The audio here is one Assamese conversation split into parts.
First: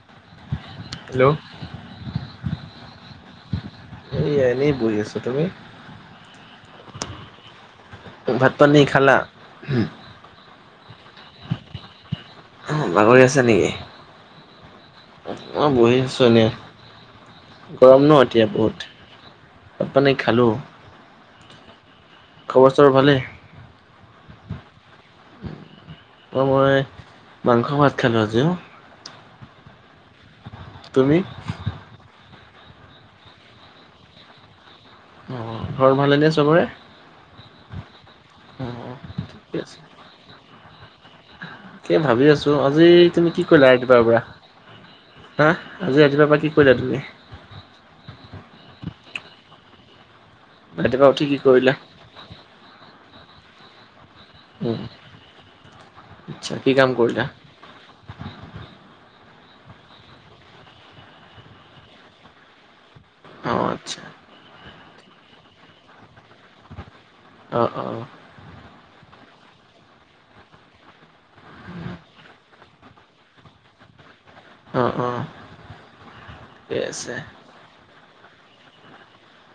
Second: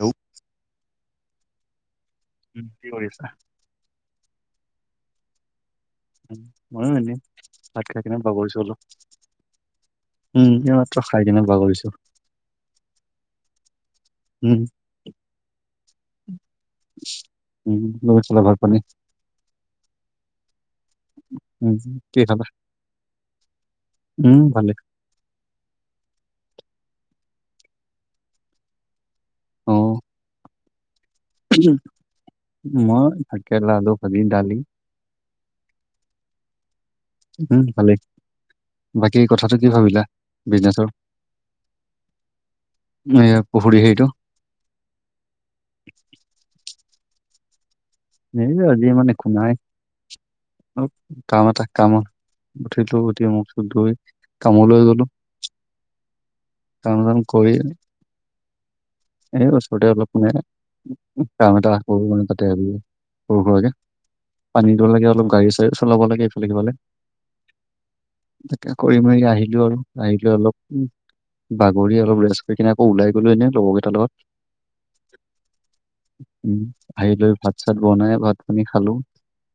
হেল্ল'। হেল্ল'। উম, কি কৰি আছা? এয়া এনেই বহি আছো তুমি? ময়ো এনে, ভাত খাই কিনে ভাত বাগৰিচো পানী অলপ। খালা উম, এই মাত্ৰ খাই কিনে বাগৰিছো। বাগৰি আছে নেকি, উম, অঁ' বহি আছোঁ এনে। উম, গৰম ন তুমি খালা এতিয়া ভাত পানী? বহুত, ভাত পানী খালোঁ। উম, কিহে খালা, চবৰ ভালেই উম ভালেই। অঁ' মই, মাংস ভাত খালোঁ আজি অ'। অঁ'। তুমি? ময়ো, ভাতকেৰেলা, আলো, ভাজি, দালি। অ ঘৰত ভালেনে চবৰে? উম ভালেই, অ বাকী কথাটো ঠিকে কি আছে ভাবিলা, বিজনেচৰ? এ ভাবি আছো, আজি তুমি এইয়া কি কৰিলা পুখুৰী ৰাতিপুৱাৰ হেৰিটো? পৰা? হা, আজি ৰাতিপুৱাৰ পৰা কি কৰিলা তুমি? হেই আজি মানে একো নাই, অ ৰাতিপুৱা উঠি কি কাম এটা কৰিলা কামত উঠিলো উঠি মুখ চুখ ধুই উম কামলৈ গলো। আচ্ছা কি কাম চাম কৰিলা কৰি এই ওচৰতে অলপ মানে কাম এটা কৰো মানে তাতে আজি সৰু অ সুৰাকে আচ্ছা পানী দ লাগে অল গাড়ী চাৰি চলাব লাগে ইফালে সিফালে অ অ অ তাকে কৰি মেলি আহিলো আৰু আহিলো অলপ উ বাগৰি অলপ ৰেচকাই কিনে আকৌ ওলাই গলো এনে লগ অ অ ঠিকে আছে [unintelligible] তাছত বনাই ভাত পানী খালো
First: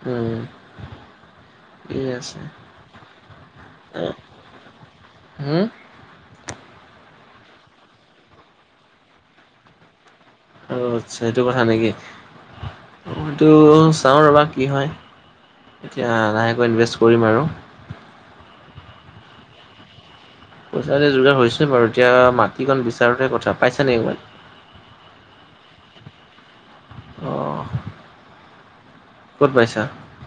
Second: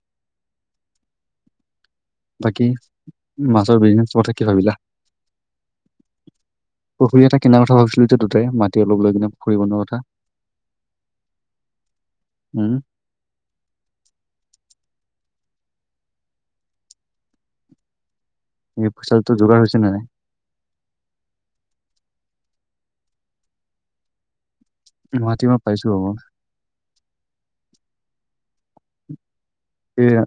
উম ঠিকে আছে বাকী মাছৰ বিজনেছ কথা কি ভাবিলা হম পুখুৰী এটা কিনাৰ কথা ভাবিছিলো এতিয়া ততে মাটি অলপ লৈ কিনে পুখুৰী বনোৱাৰ কথা আচছা সেইটো কথা নেকি উম টো চাওঁ ৰ'বা কি হয় এতিয়া লাহেকৈ ইনভেষ্ট কৰিম আৰু এই পইচাটো যোগাৰ হৈছে নাই পইচা যোগাৰ হৈ হৈছে বাৰু এতিয়া মাটিকণ বিচাৰোহে কথা পাইছা নেকি [unintelligible] গুৱাহাটী মই পাইছো হব অ ক'ত পাইছা এয়া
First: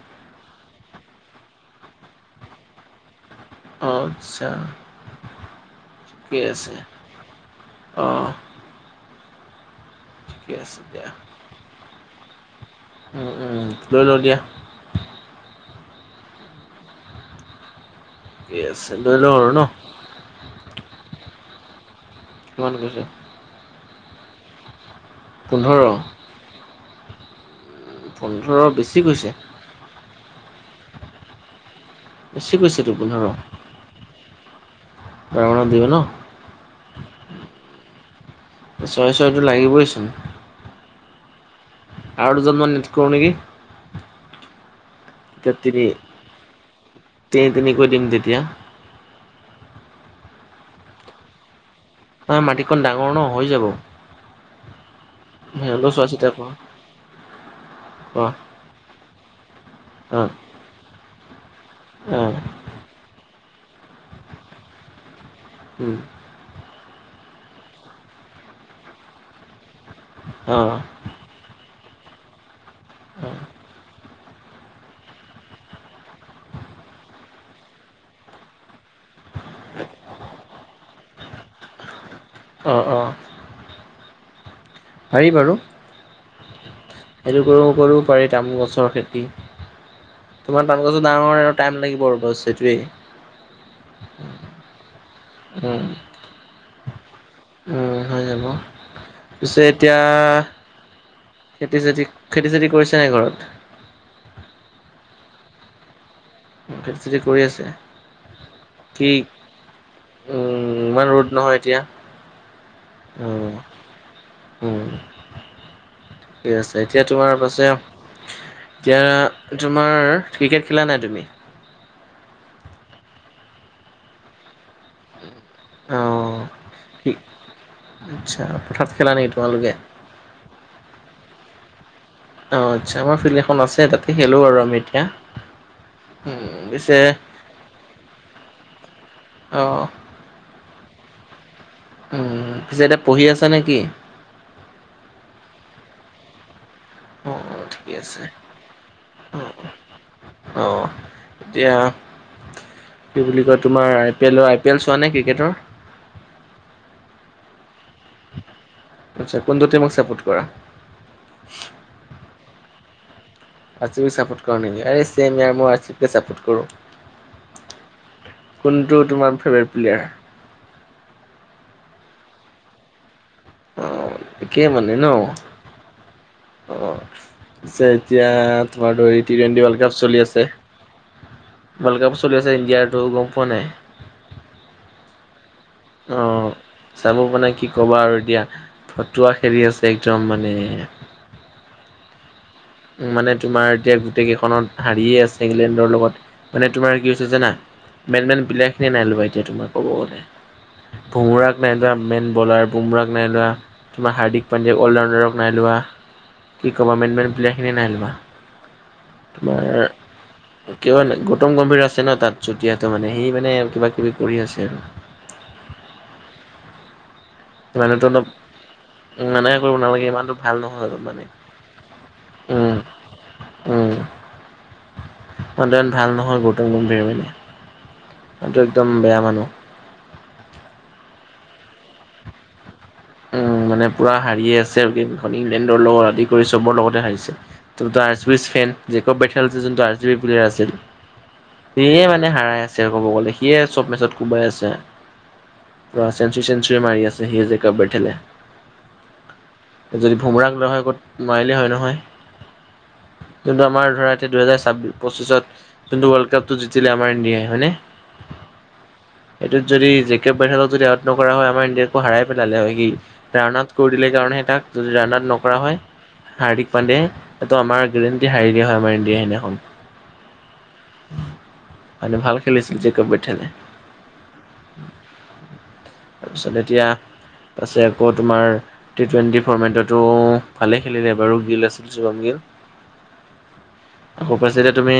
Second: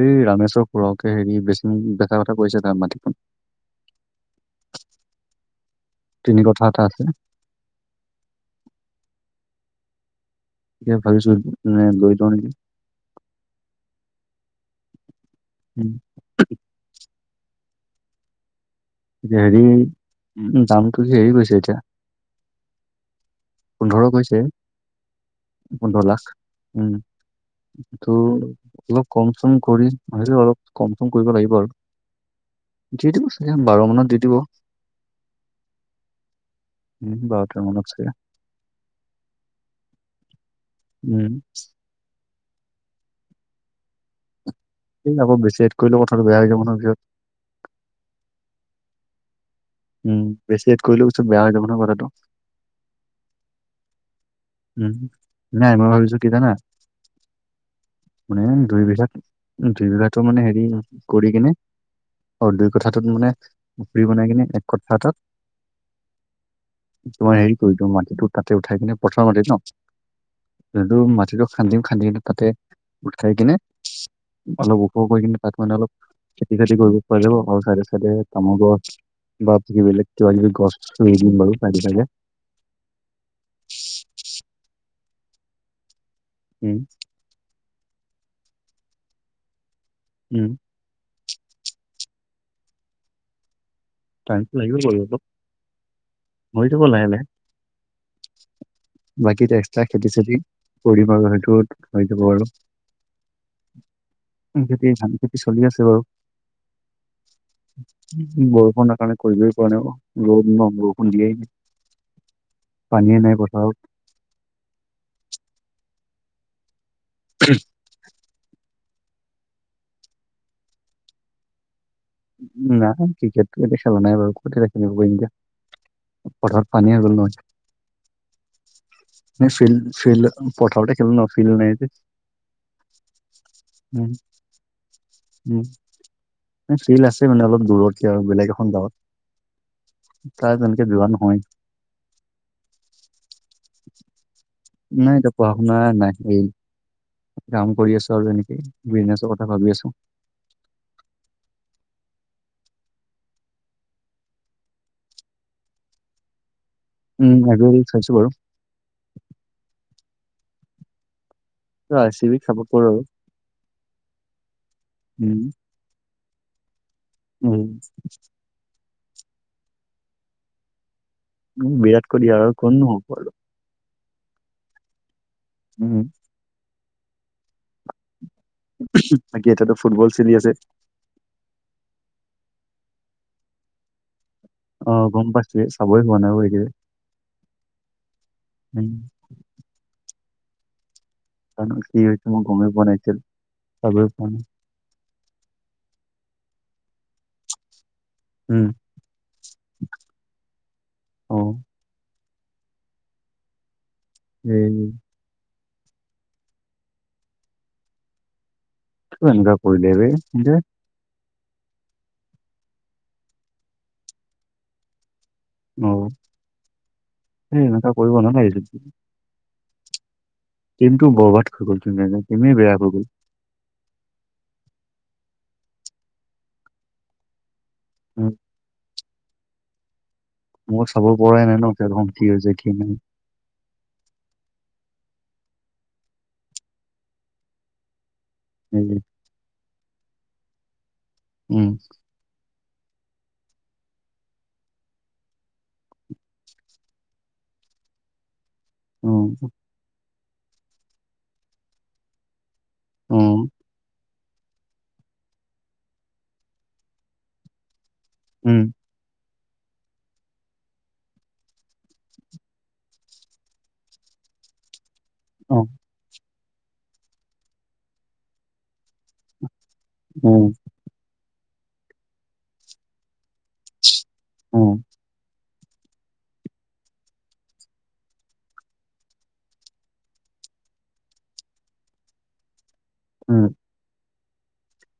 এই ৰামেশ্বৰ খুড়াকে হেৰি বেছিম বেচা কথা কৈছে তাৰ মাটিখন অ আচ্ছা ঠিকে তিনি কথা আছে এটা অঁহ আছে এতিয়া দিয়া ভাৱিছোঁ মানে জৰিত নেকি লৈ লওঁ দিয়া উম থিকেই আছে লৈ লওঁ আৰু হেৰি ন দামটো যে হেৰি কৈছে এতিয়া কিমান কৈছে পোন্ধৰ কৈছে পোন্ধৰ লাখ উম তো পোন্ধৰ বেছি অলপ কৈছে কম চম কৰি তথাপিও অলপ কম চম কৰিব লাগিব আৰু বেছি কৈছে দেখোন দি দিব অহ চাগে পোন্ধৰ বাৰ মানত দি দিব উম বাৰ মানত দিব ন বাৰটা‌ তেৰ মানত চাগে ছয় ছয়টো লাগিবই চোন উম আৰু দুজন‌ মান এড কৰো নেকি। এই আকৈ বেছি তেতিয়া এড তিনি কৰিলে কথাটো বেয়া হৈ হৈছে যাব নহয় পিছত তিনি তিনিকৈ দিম তেতিয়া উম বেছি এড কৰিলো বস্তু বেয়া হৈ যাব নহয় কথাটো তাৰ মাটি কণ ডাঙৰ ন হৈ যাব উম নাই মই সিহঁতও চোৱা ভাবিছো চিতা কি কৰা জানা অ মানে দুইবিঘা জীৱিকা টো মানে হেৰি কৰি কিনে অহ অ দুই কথাটোত মানে পুৰি বনাই কিনে এক কথা এটাত উম তোমাৰ হেৰি কৰি দিওঁ মাটিতো তাতে উঠাই কিনে পথাৰ মাটি ন অ তেতিয়াতো মাটিতটো খান্দিম খান্দি কিনে তাতে গোট খাই কিনে অলপ ওখ কৰি কিনে তাত মানে অলপ খেতি বাতি কৰিব পাৰিব‌ যাব আৰু চাইডে চাইডে তামোল গছ বা [unintelligible] পক বেলে গ হ দিম বু নাি মাগে অহ অহ পাৰি বাৰু উম সেইটো কৰো কৰও পাৰি তামোল গছৰ খেতি উম তোমাৰ তামোল গছটো ডাঙৰ আৰু টাইম লাগিব আৰু বচ সেইটোৱেই টাইমটো লাগিব কৰিব অলপ উম হৈ যাব লাহে লাহে উম হৈ যাব বাকীত পিছে এক্সট্ৰাত এতিয়া খেতি চেতি কৰিম আৰু হয়টো খেতি চেতি হৈ যাব খেতি আৰু চেতি কৰিছে নাই ঘৰত এতিয়া ধান খেতি চলি আছে বাৰু খেতি চতি কৰি আছে উম, বৰষুণৰ কি কাৰণে কৰিবই পৰা নাই ৰ'দ ন উম বৰষুণ ইমান দিয়েই ৰ'দ নহয় এতিয়া পানীয়ে নাই পথাৰত উম ঠিক আছে এতিয়া তোমাৰ পাছে এতিয়া তোমাৰ ক্ৰিকেট খেলা নাই তুমি না ক্ৰিকেটো এতিয়া খেলা নাই বাৰু পথাৰ পানী হৈ অ গল নহয় আচ্ছা, পথাৰত খেলা নেকি তোমালোকে? ফিল্ড ফিল্ড পথাৰতে খেলো ন ফিল্ড নাই যে। অ' আচ্ছা আমাৰ ফিল্ডখন আছে, উম তাতে খেলো আৰু আমি। উম' ফিল আছে মানে অলপ দূৰতকে আৰু বেলেগ এখন গাঁৱত। অ' তাত তেনেকে যোৱা নহয়। উম পিছে এতিয়া পঢ়ি আছা নে কি? নাই এতিয়া পঢ়া-শুনা নাইয়ে, অ অ কাম ঠিকে কৰি আছোঁ আছে আৰু এনেকে। বিজনেছৰ অ কথা ভাবি আছোঁ। অ' এতিয়া কি বুলি কয় তোমাৰ আই পি এলৰ, আই পি এল চোৱা নাই ক্ৰিকেটৰ। উম' আজৰিত চাইছোঁ বাৰু। আচ্ছা, কোনটো টিমক ছাপোৰ্ট কৰা? অ' আৰ চিবিক চাপোৰ্ট কৰো আৰু। আৰ চিবিক চাপোৰ্ট কৰা নেকি? আৰে চেম উম ইয়াৰ মইয়ো আৰ চিবিকে চাপোৰ্ট কৰো। উম' কোনটো তোমাৰ ফেভাৰেট প্লেয়াৰ? উম' বিৰাট কোহলি আৰু কোননো হ'ব আৰু। একে মানে ন। উম' অ' পিছে এতিয়া তোমাৰ ধৰি টি বাকী টুৱেণ্টি এতিয়াতো ৱৰ্ল্ড কাপ ফুটবল চলি আছে। ৱৰ্ল্ড কাপ চলি আছে ইণ্ডিয়াৰ, তই গম পোৱা নাই। অ' গম পাইছোঁ। চে চাবইয়ে অ' চাব মানে কি ক'বা আৰু এতিয়া উম ফতুৱা খেলি আছে একদম মানে। জানোঁ কি হৈছে? মই গমেই পোৱা নাই। এতিয়ালৈ মানে তোমাৰ এতিয়া চাবই গোটেই পোৱা নাই কেইখনত হাৰিয়ে আছে ইংলেণ্ডৰ লগত মানে তোমাৰ কি হৈছে জানা, মেন-মেন উম প্লেয়াৰ খিনিয়ে নাই লোৱা। এতিয়া তোমাৰ ক'ব গ'লে, অ বোমৰাক নাই লোৱা মেন বলাৰ, বোমৰাক নাই লোৱা। তোমাৰ হাৰ্দিক এই পাণ্ডেয়াক অ'ল ৰাউণ্ডাৰক নাই লোৱা, কি ক'বা মেণ্টমেণ্ট প্লেয়াৰখিনিয়ে নাই লোৱা। কিয় এনেকুৱা তোমাৰ কৰি দিয়ে বে। কি যে কিয় এনে গৌতম গম্ভীৰ আছে ন তাত চুটিয়াটো মানে সি মানে আৰু কিবা-কিবি কৰি আছে আৰু। অ' সেই এনেকুৱা মানুহটো কৰিব অলপ নালাগিছিল। মানাই কৰিব নালাগে ইমানটো ভাল নহয় অলপ গেমটো মানে বৰবাদ হয় গ'ল ধুনীয়াকে, গেমে বেয়া উম হৈ গ'ল। উম' মানুহতো ইমান ভাল নহয়, গৌতম গম্ভীৰ মানে। উম এইটো একদম বেয়া মানুহ। মই চাব পৰাই নাই ন, খেলখন কি হৈছে কি নাই। উম' মানে পুৰা হাৰিয়ে আছে গেমখনি, ইংলেণ্ডৰ লগত আদি কৰি চবৰ লগতে হাৰিছে। এইটো দা আৰ চিবি খেল, এই জেকব বেথেল যিজন the R C B player আছিল, উম সিয়ে মানে হাৰাই আছে। আছে ক'ব গ'লে, সিয়ে চব মেচত কোবাই আছে, পুৰা চেঞ্চুুৰী-চেঞ্চুৰি মাৰি আছে। সিয়েই যে দা বেঠেলে। উম'। যদি বোমৰাক লোৱা হয় ক'ত নোৱাৰিলে হয় নহয়, উম যোনটো আমাৰ ধৰা এতিয়া দুহেজাৰ ছাবিশত, পচ্চিশত যোনটো ৱৰ্ল্ড কাপটো জিকিলে আমাৰ ইন্দিয়াই, হয়নে? উম'। এইটোত যদি জে কে বায়েলক যদি আউট নকৰা হয়, আমাৰ ইন্দিয়াকো হাৰাই পেলালে হয় সি, ৰান আউট কৰি দিলে কাৰণে হে তাক, যদি ৰান আউট নকৰা অ হয় হাৰ্দিক পাণ্ডেয়াই, এইটো আমাৰ গেৰেণ্টি হাৰিলে দিয়া হয়, আমাৰ ইণ্ডিয়াই সেইদিনাখন। উম মানে ভাল খেলিছিল জে কে বেথেলে। উম'। তাৰপিছত এতিয়া পাছে আকৌ তোমাৰ টি টুৱেণ্টি ফৰ্মেটতো ভালেই খেলিলে বাৰু, গিল আছিল শুভমগিল। উম'। [unintelligible] তুমি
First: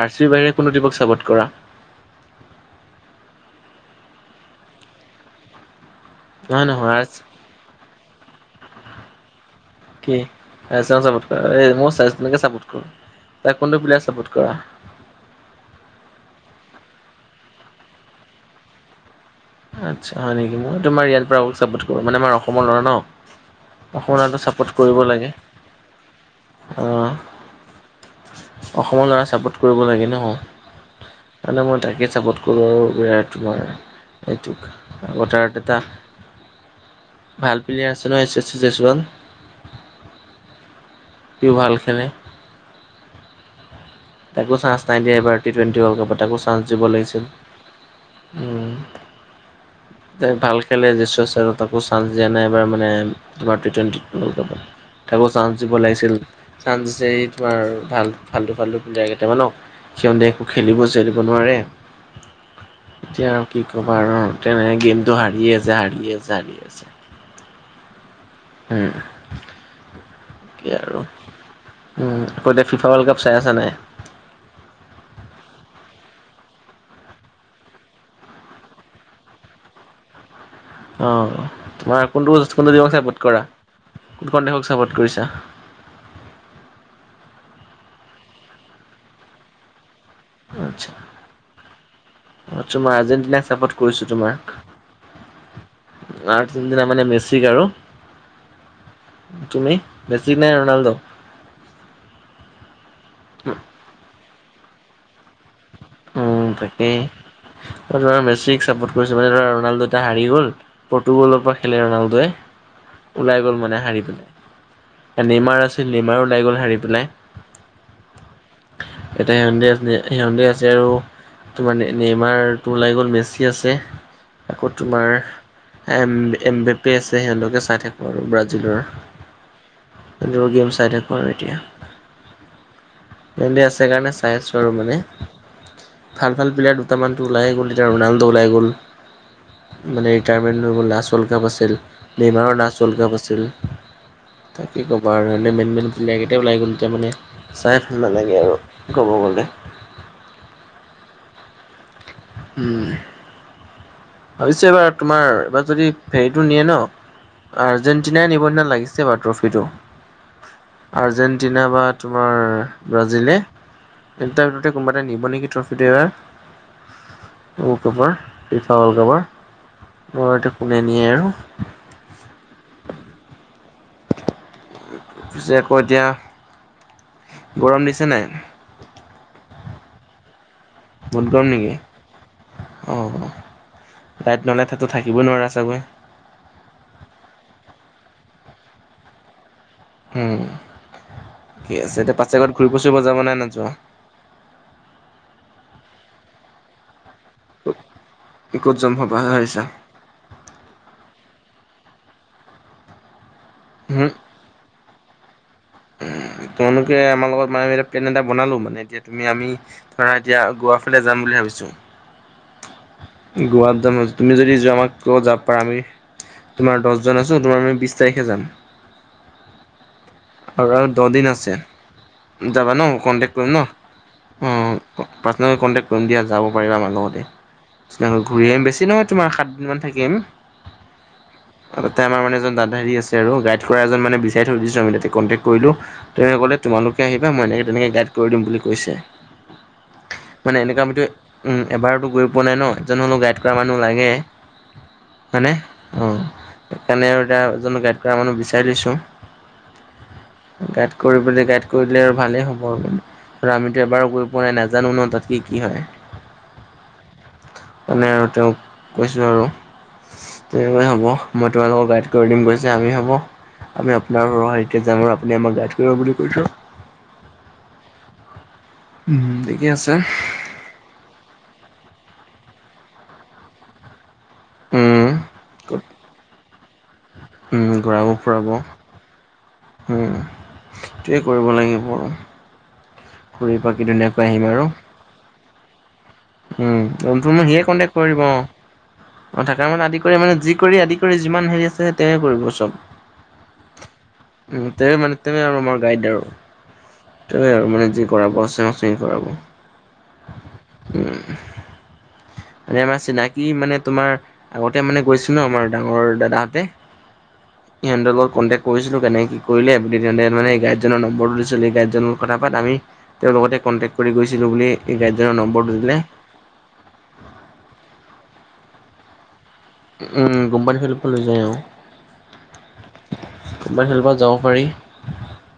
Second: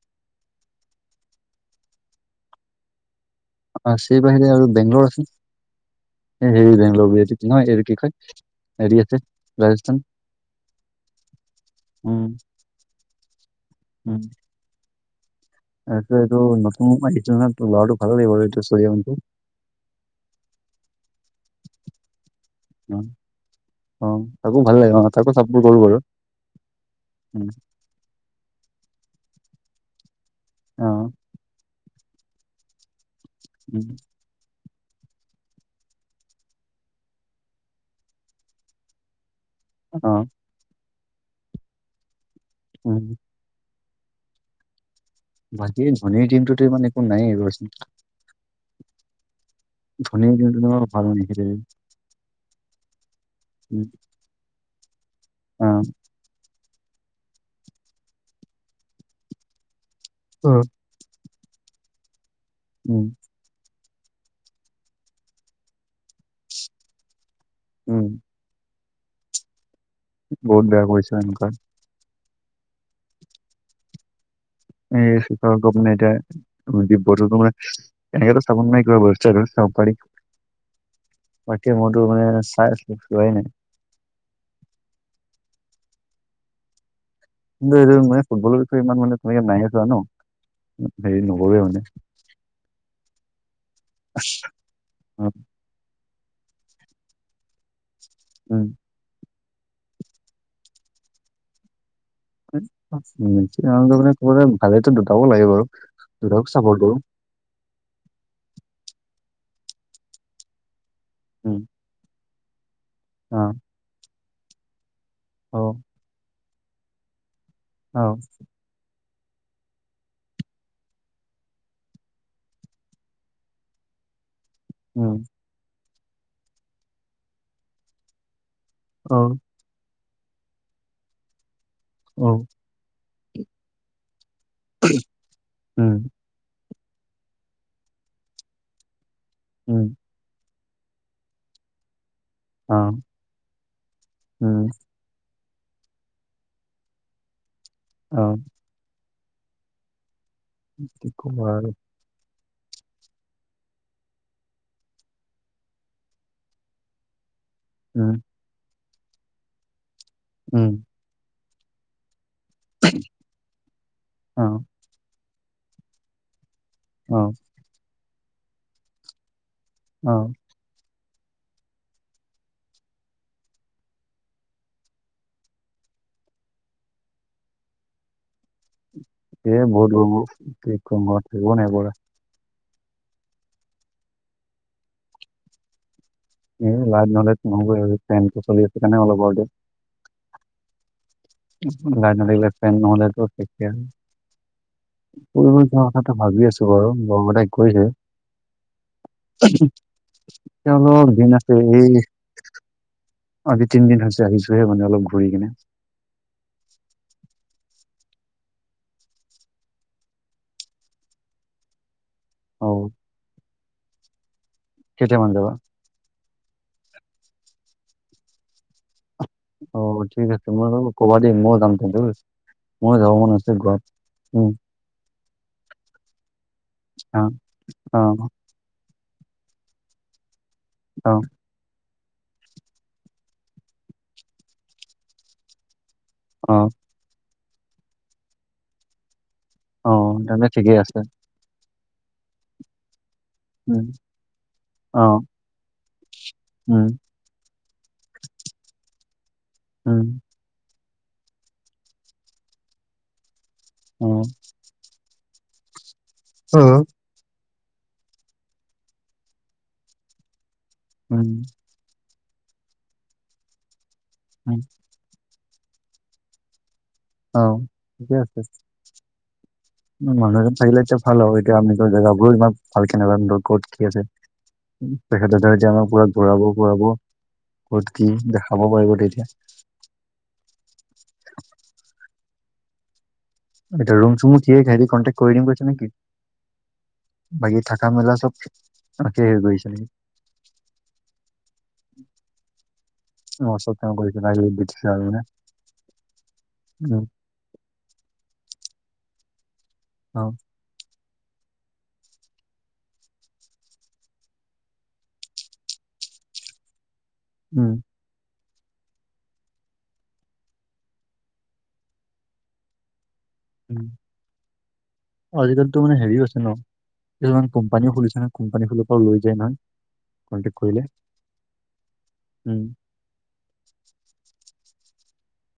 আৰ চিৰ বাহিৰে কোনটো টীমক চাপৰ্ট কৰা? আৰ চিৰ বাহিৰে আৰু বেংলোৰ আছে। হেৰি নহয় নহয় আৰ [unintelligible] কি কয় হৰি আছে ৰাজস্থান। [unintelligible] [unintelligible] উম তাকে কোনটো প্লেয়াৰ উম চাপৰ্ট কৰা? এইটো নতুন [unintelligible] তোৰ ল'ৰাটোক ভাল লাগিব এইটো [unintelligible] আচ্ছা হয় নেকি? মই তোমাৰ ইয়াৰ পৰা আৰু চাপৰ্ট কৰো মানে মই অসমৰ ল'ৰা ন। অ অ অসমৰ ল'ৰা তোক তাকো ছাপোৰ্ট ভাল কৰিব অ লাগে তাকো চাপৰ্ট কৰো বাৰু আহ'। উম অসমৰ ল'ৰা ছাপোৰ্ট কৰিব লাগে নহ, অ নহ'লে মই তাকেই ছাপৰ্ট [unintelligible] উম এইটোক [unintelligible] এটা ভাল প্লেয়াৰ আছে ন এচ এছ চি জেছ এছোৱান। অহ। সিও ভাল খেলে। উম। তাকো চান্চ নাই দিয়া এইবাৰ টি টুৱেণ্টি বাকী ৱৰ্ল্ড কাপত ধনীৰ তাকো চান্স টিমটোত দিব ইমান একো লাগিছিল। নাইয়ে এইবাৰ উম ধনীৰ যায় ভাল টিমটো ইমান খেলে নেখেলে [unintelligible] তাকো চান্স দিয়া নাই এইবাৰ মানে টি উম টুৱেন্টি ৱৰ্ল্ড কাপত। তাকো চান্স অ দিব লাগিছিল। চান্স দিছে তোমাৰ ভাল ফাল্টো ফাল্টো প্লেয়াৰ কেইটামানক। সিহঁতে একো খেলিব-চেলিব নোৱাৰে, উম এতিয়া কি ক'বা আৰু, তেনেকেই গেমটো হাৰি আছে, হাৰি আছে, হাৰি আছে। উম'। উম বহুত তাকে বেয়া আৰু। কৰিছে এনেকুৱা উম আকৌ এতিয়া ফিফা ৱৰ্ল্ড কাপ চাই আছা নাই? উম ফিফা ৱৰ্ল্ড কাপ মানে এতিয়া [unintelligible] এনেকেটো চাব নোৱাৰি, কিবা বস্তু এটা চাব পাৰি। অহ বাকী মইতো তোমাৰ মানে কোনটো চাই কোনটো টিমক আছিলো চাপৰ্ট চোৱাই কৰা? নাই কোনখন দেশক চাপৰ্ট কৰিছা? মই ফুটবলৰ বিষয়ে ইমান মানে তেনেকে নাই এ চোৱা ন'। আচ্ছা হেৰি নকৰোৱে মানে তোমাৰ আৰ্জেণ্টিনাক চাপৰ্ট কৰিছো তোমাৰ। অ। আৰ্জেণ্টিনা মানে মেচিক আৰু? উম'। তুমি মেছিক নে ৰোনাল্ডো? মেচি ৰনালডো মানে ভালেটো দুটাই লাগে বাৰু। দুটাকো উম চাপৰ্ট কৰো তাকেই মই ধৰা মেচিক চাপৰ্ট কৰিছো, মানে ধৰা ৰণাল্ডো এটিয়া হাৰি গ'ল। পৰ্টুগলৰ উম পৰা খেলে ৰোনাল্ডোই। অ ওলাই গ'ল মানে হাৰি পেলাই, অ লেইমাৰ আছিল লেইমাৰো ওলাই গ'ল হাৰি পেলাই। অ এতিয়া সিহঁতে আছে সিহঁতে আছে আৰু তোমাৰ নি নিৰ্মাৰতো ওলাই গ'ল মেচি আছে আকৌ তোমাৰ উম এম এম বে পে আছে সিহঁতকে চাই থাকো আৰু ব্ৰাজিলৰ অ দ গেম চাই থাকো আৰু এতিয়া অ সিহঁতে আছে কাৰণে চাই আছো আৰু মানে উম ভাল ভাল প্লেয়াৰ দুটামানটো ওলাই গ'ল এতিয়া ৰণাল্ডো ওলাই গ'ল উম মানে ট্টাবিল লাষ্ট ৱলকাপ আছিল মেহ মাহৰো‌ অ লাষ্ট ৱলকাপ আছিল ছিল উম তাকে কি ক'বা আৰু এনে মেনমেন প্লিয়াৰ কেইটাই ওলাই গ'ল এতিয়া মানে চাই অ নালাগে আৰু ক'ব গ'লে কি কবা আৰু উম ভাবিছো এইবাৰ তোমাৰ এইবাৰ যদি ফেৰিটো নিয়ে ন উম আৰ্জেণ্টিনাই নিব নিচিনা লাগিছে এইবাৰ ট্ৰফিটো উম আৰ্জেণ্টিনা বা তোমাৰ ব্ৰাজিলে অ [unintelligible] কোনোবা এটাই নিব নেকি ট্ৰফিটো এইবাৰ অ অ [unintelligible] কোনে নিয়ে আৰু পিছে আকৌ এতিয়া গৰম দিছে নাই এই বহুত গৰম ও কি কম থাকিব নাই পৱা অ [unintelligible] থাকিবই নোৱাৰা চাগৈ উম লাইট‌ নহলে নহ'বই আৰু ফেনটো চলি আছে কাৰণে অলপ উম ঠিকে আছে লাইট এতিয়া নাথাকিলে পাচিঘাট ফেন ঘূৰিব চুৰিব নহ'লেতো যাবা নে নোযোৱা ফূৰিব যোৱাৰ কথাটো ভাবি আছো বাৰু [unintelligible] কৈছে ক'ত যাম ভাবা ভাবিছা? তেওঁলোকৰ দিন আছে এই আজি তিনদিন হৈছে আহিছোহে মানে অলপ ঘূৰি কিনে তোমলোকে আমাৰ লগত মানে ফেন এটা বনালো মানে এতিয়া তুমি আমি ধৰা এতিয়া গোৱাফালে যাম বুলি ভাবিছো অ গোৱাত যাম তুমি যদি যোৱা আমাক য কেইটামান যাব যাবা? পাৰা আমি তোমাৰ দহজন আছো তোমাৰ আমি বিশ তাৰিখে যাম। অ ঠিক আছে মই আৰু আৰু ভাবো দহ কবা দিন দেই আছে যাবা ন মোৰো যাব মন কণ্টেক্ট কৰিম আছে ন? গোৱাত অ', পাৰ্চনেল কণ্টেক কৰিম দিয়া যাব পাৰিবা আমাৰ অ' লগতে অ' ঘূৰি আহিম বেছি নহয় তোমাৰ সাতদিনমান থাকি আহিম অ তাতে আমাৰ মানে এজন দাদা হেৰি আছে আৰু গাইড কৰা এজন মানে বিচাৰি থৈ দিছো আমি তাতে কন্টেক কৰিলো। তেওঁয়ে ক'লে অ' তোমালোকে আহিবা মই এনেকে তেনেকে গাইড কৰি দিম বুলি কৈছে। অ' তেন্তে মানে ঠিকেই এনকা আছে। আমিতো উম এবাৰতো গৈ পোৱা নাই ন জেনো অলপ গাইড গাইড কৰা মানুহ উম, লাগে অ' হয়নে অ উম, সেইকাৰণে আৰু এতিয়া এজনক গাইড এতিয়া মানুহ বিচাৰিছো উম গাইড কৰিবলে গাইড কৰি দিলে আৰু ভালেই হ'ব আৰু আৰু আমিতো অ' এবাৰো গৈ পোৱাই নাই নাজানো ন তাত কি কি হয় অ মানে আৰু তেওঁক কৈছো আৰু তেনে হব উম, মই তোমালোকক গাইড কৰি দিম কৈছে আমি হব আমি আপোনাৰ উম, সহায় ডাঙৰ আপুনি আমাক গাইড কৰিব বুলি কৈছো অ ঠিকেই আছে ঠিকে আছে মানুহ এজন থাকিলে এতিয়া- ভাল হব এতিয়া আমিতো জেগাবোৰো ইমান ভালকে নাজানো ন ক'ত কি আছে উম তেখেতেতো এতিয়া ক'ত আমাক পুৰা ঘূৰাব-ফুৰাব। উম কত কি ঘূৰাব ফুৰাব দেখাব পাৰিব তেতিয়া উম এইটোৱেই কৰিব লাগিব বাৰু এতিয়া ৰুম চুমো আহিম সিয়ে আৰু চাই দি কনটেক্ট কৰি দিম কৈছ নে কি উম ৰুম চুমো সিয়ে কণ্টেক্ট কৰি মেলা দিব চব অ সিয়ে হেৰি অ কৰিছে থকাৰ মানে নেকি আদি কৰি মানে যি কৰি আদি কৰি যিমান হেৰি আছে সেই তেৱে কৰিব চব অ চব তেওঁ কৰিছে লাগিলে দি উ তেৱে মানে তেৱে আৰু আমাৰ গাইড আৰু উ তেৱেই আৰু মানে যি কৰাব আছে সেই কৰাব অ উম মানে আমাৰ চিনাকি মানে তোমাৰ আগতে মানে গৈছিলো আমাৰ ডাঙৰ দাদাহঁতে উম সিহঁতৰ লগত কন্টেক্ট কৰিছিলো কেনে কি কৰিলে সেই তেহেঁতে মানে এই গাইডজনৰ নম্বৰটো দিছিল সেই গাইডজনৰ লগত কথা পাত আমি তেওঁৰ লগতে কণ্টেক্ট কৰি গৈছিলো বুলি এই গাইডজনৰ আজি নম্বৰটো কালিতো দিলে মানে হেৰিও আছে ন কিছুমান কোম্পানীও খুলিছে নহয় কোম্পানী খুলাৰ পৰাও লৈ যায় নহয় উম কণ্টেক্ট কোম্পানী কৰিলে ফালৰ পৰা লৈ যায় অ উম কোম্পানী ফালৰ পৰা যাব পাৰি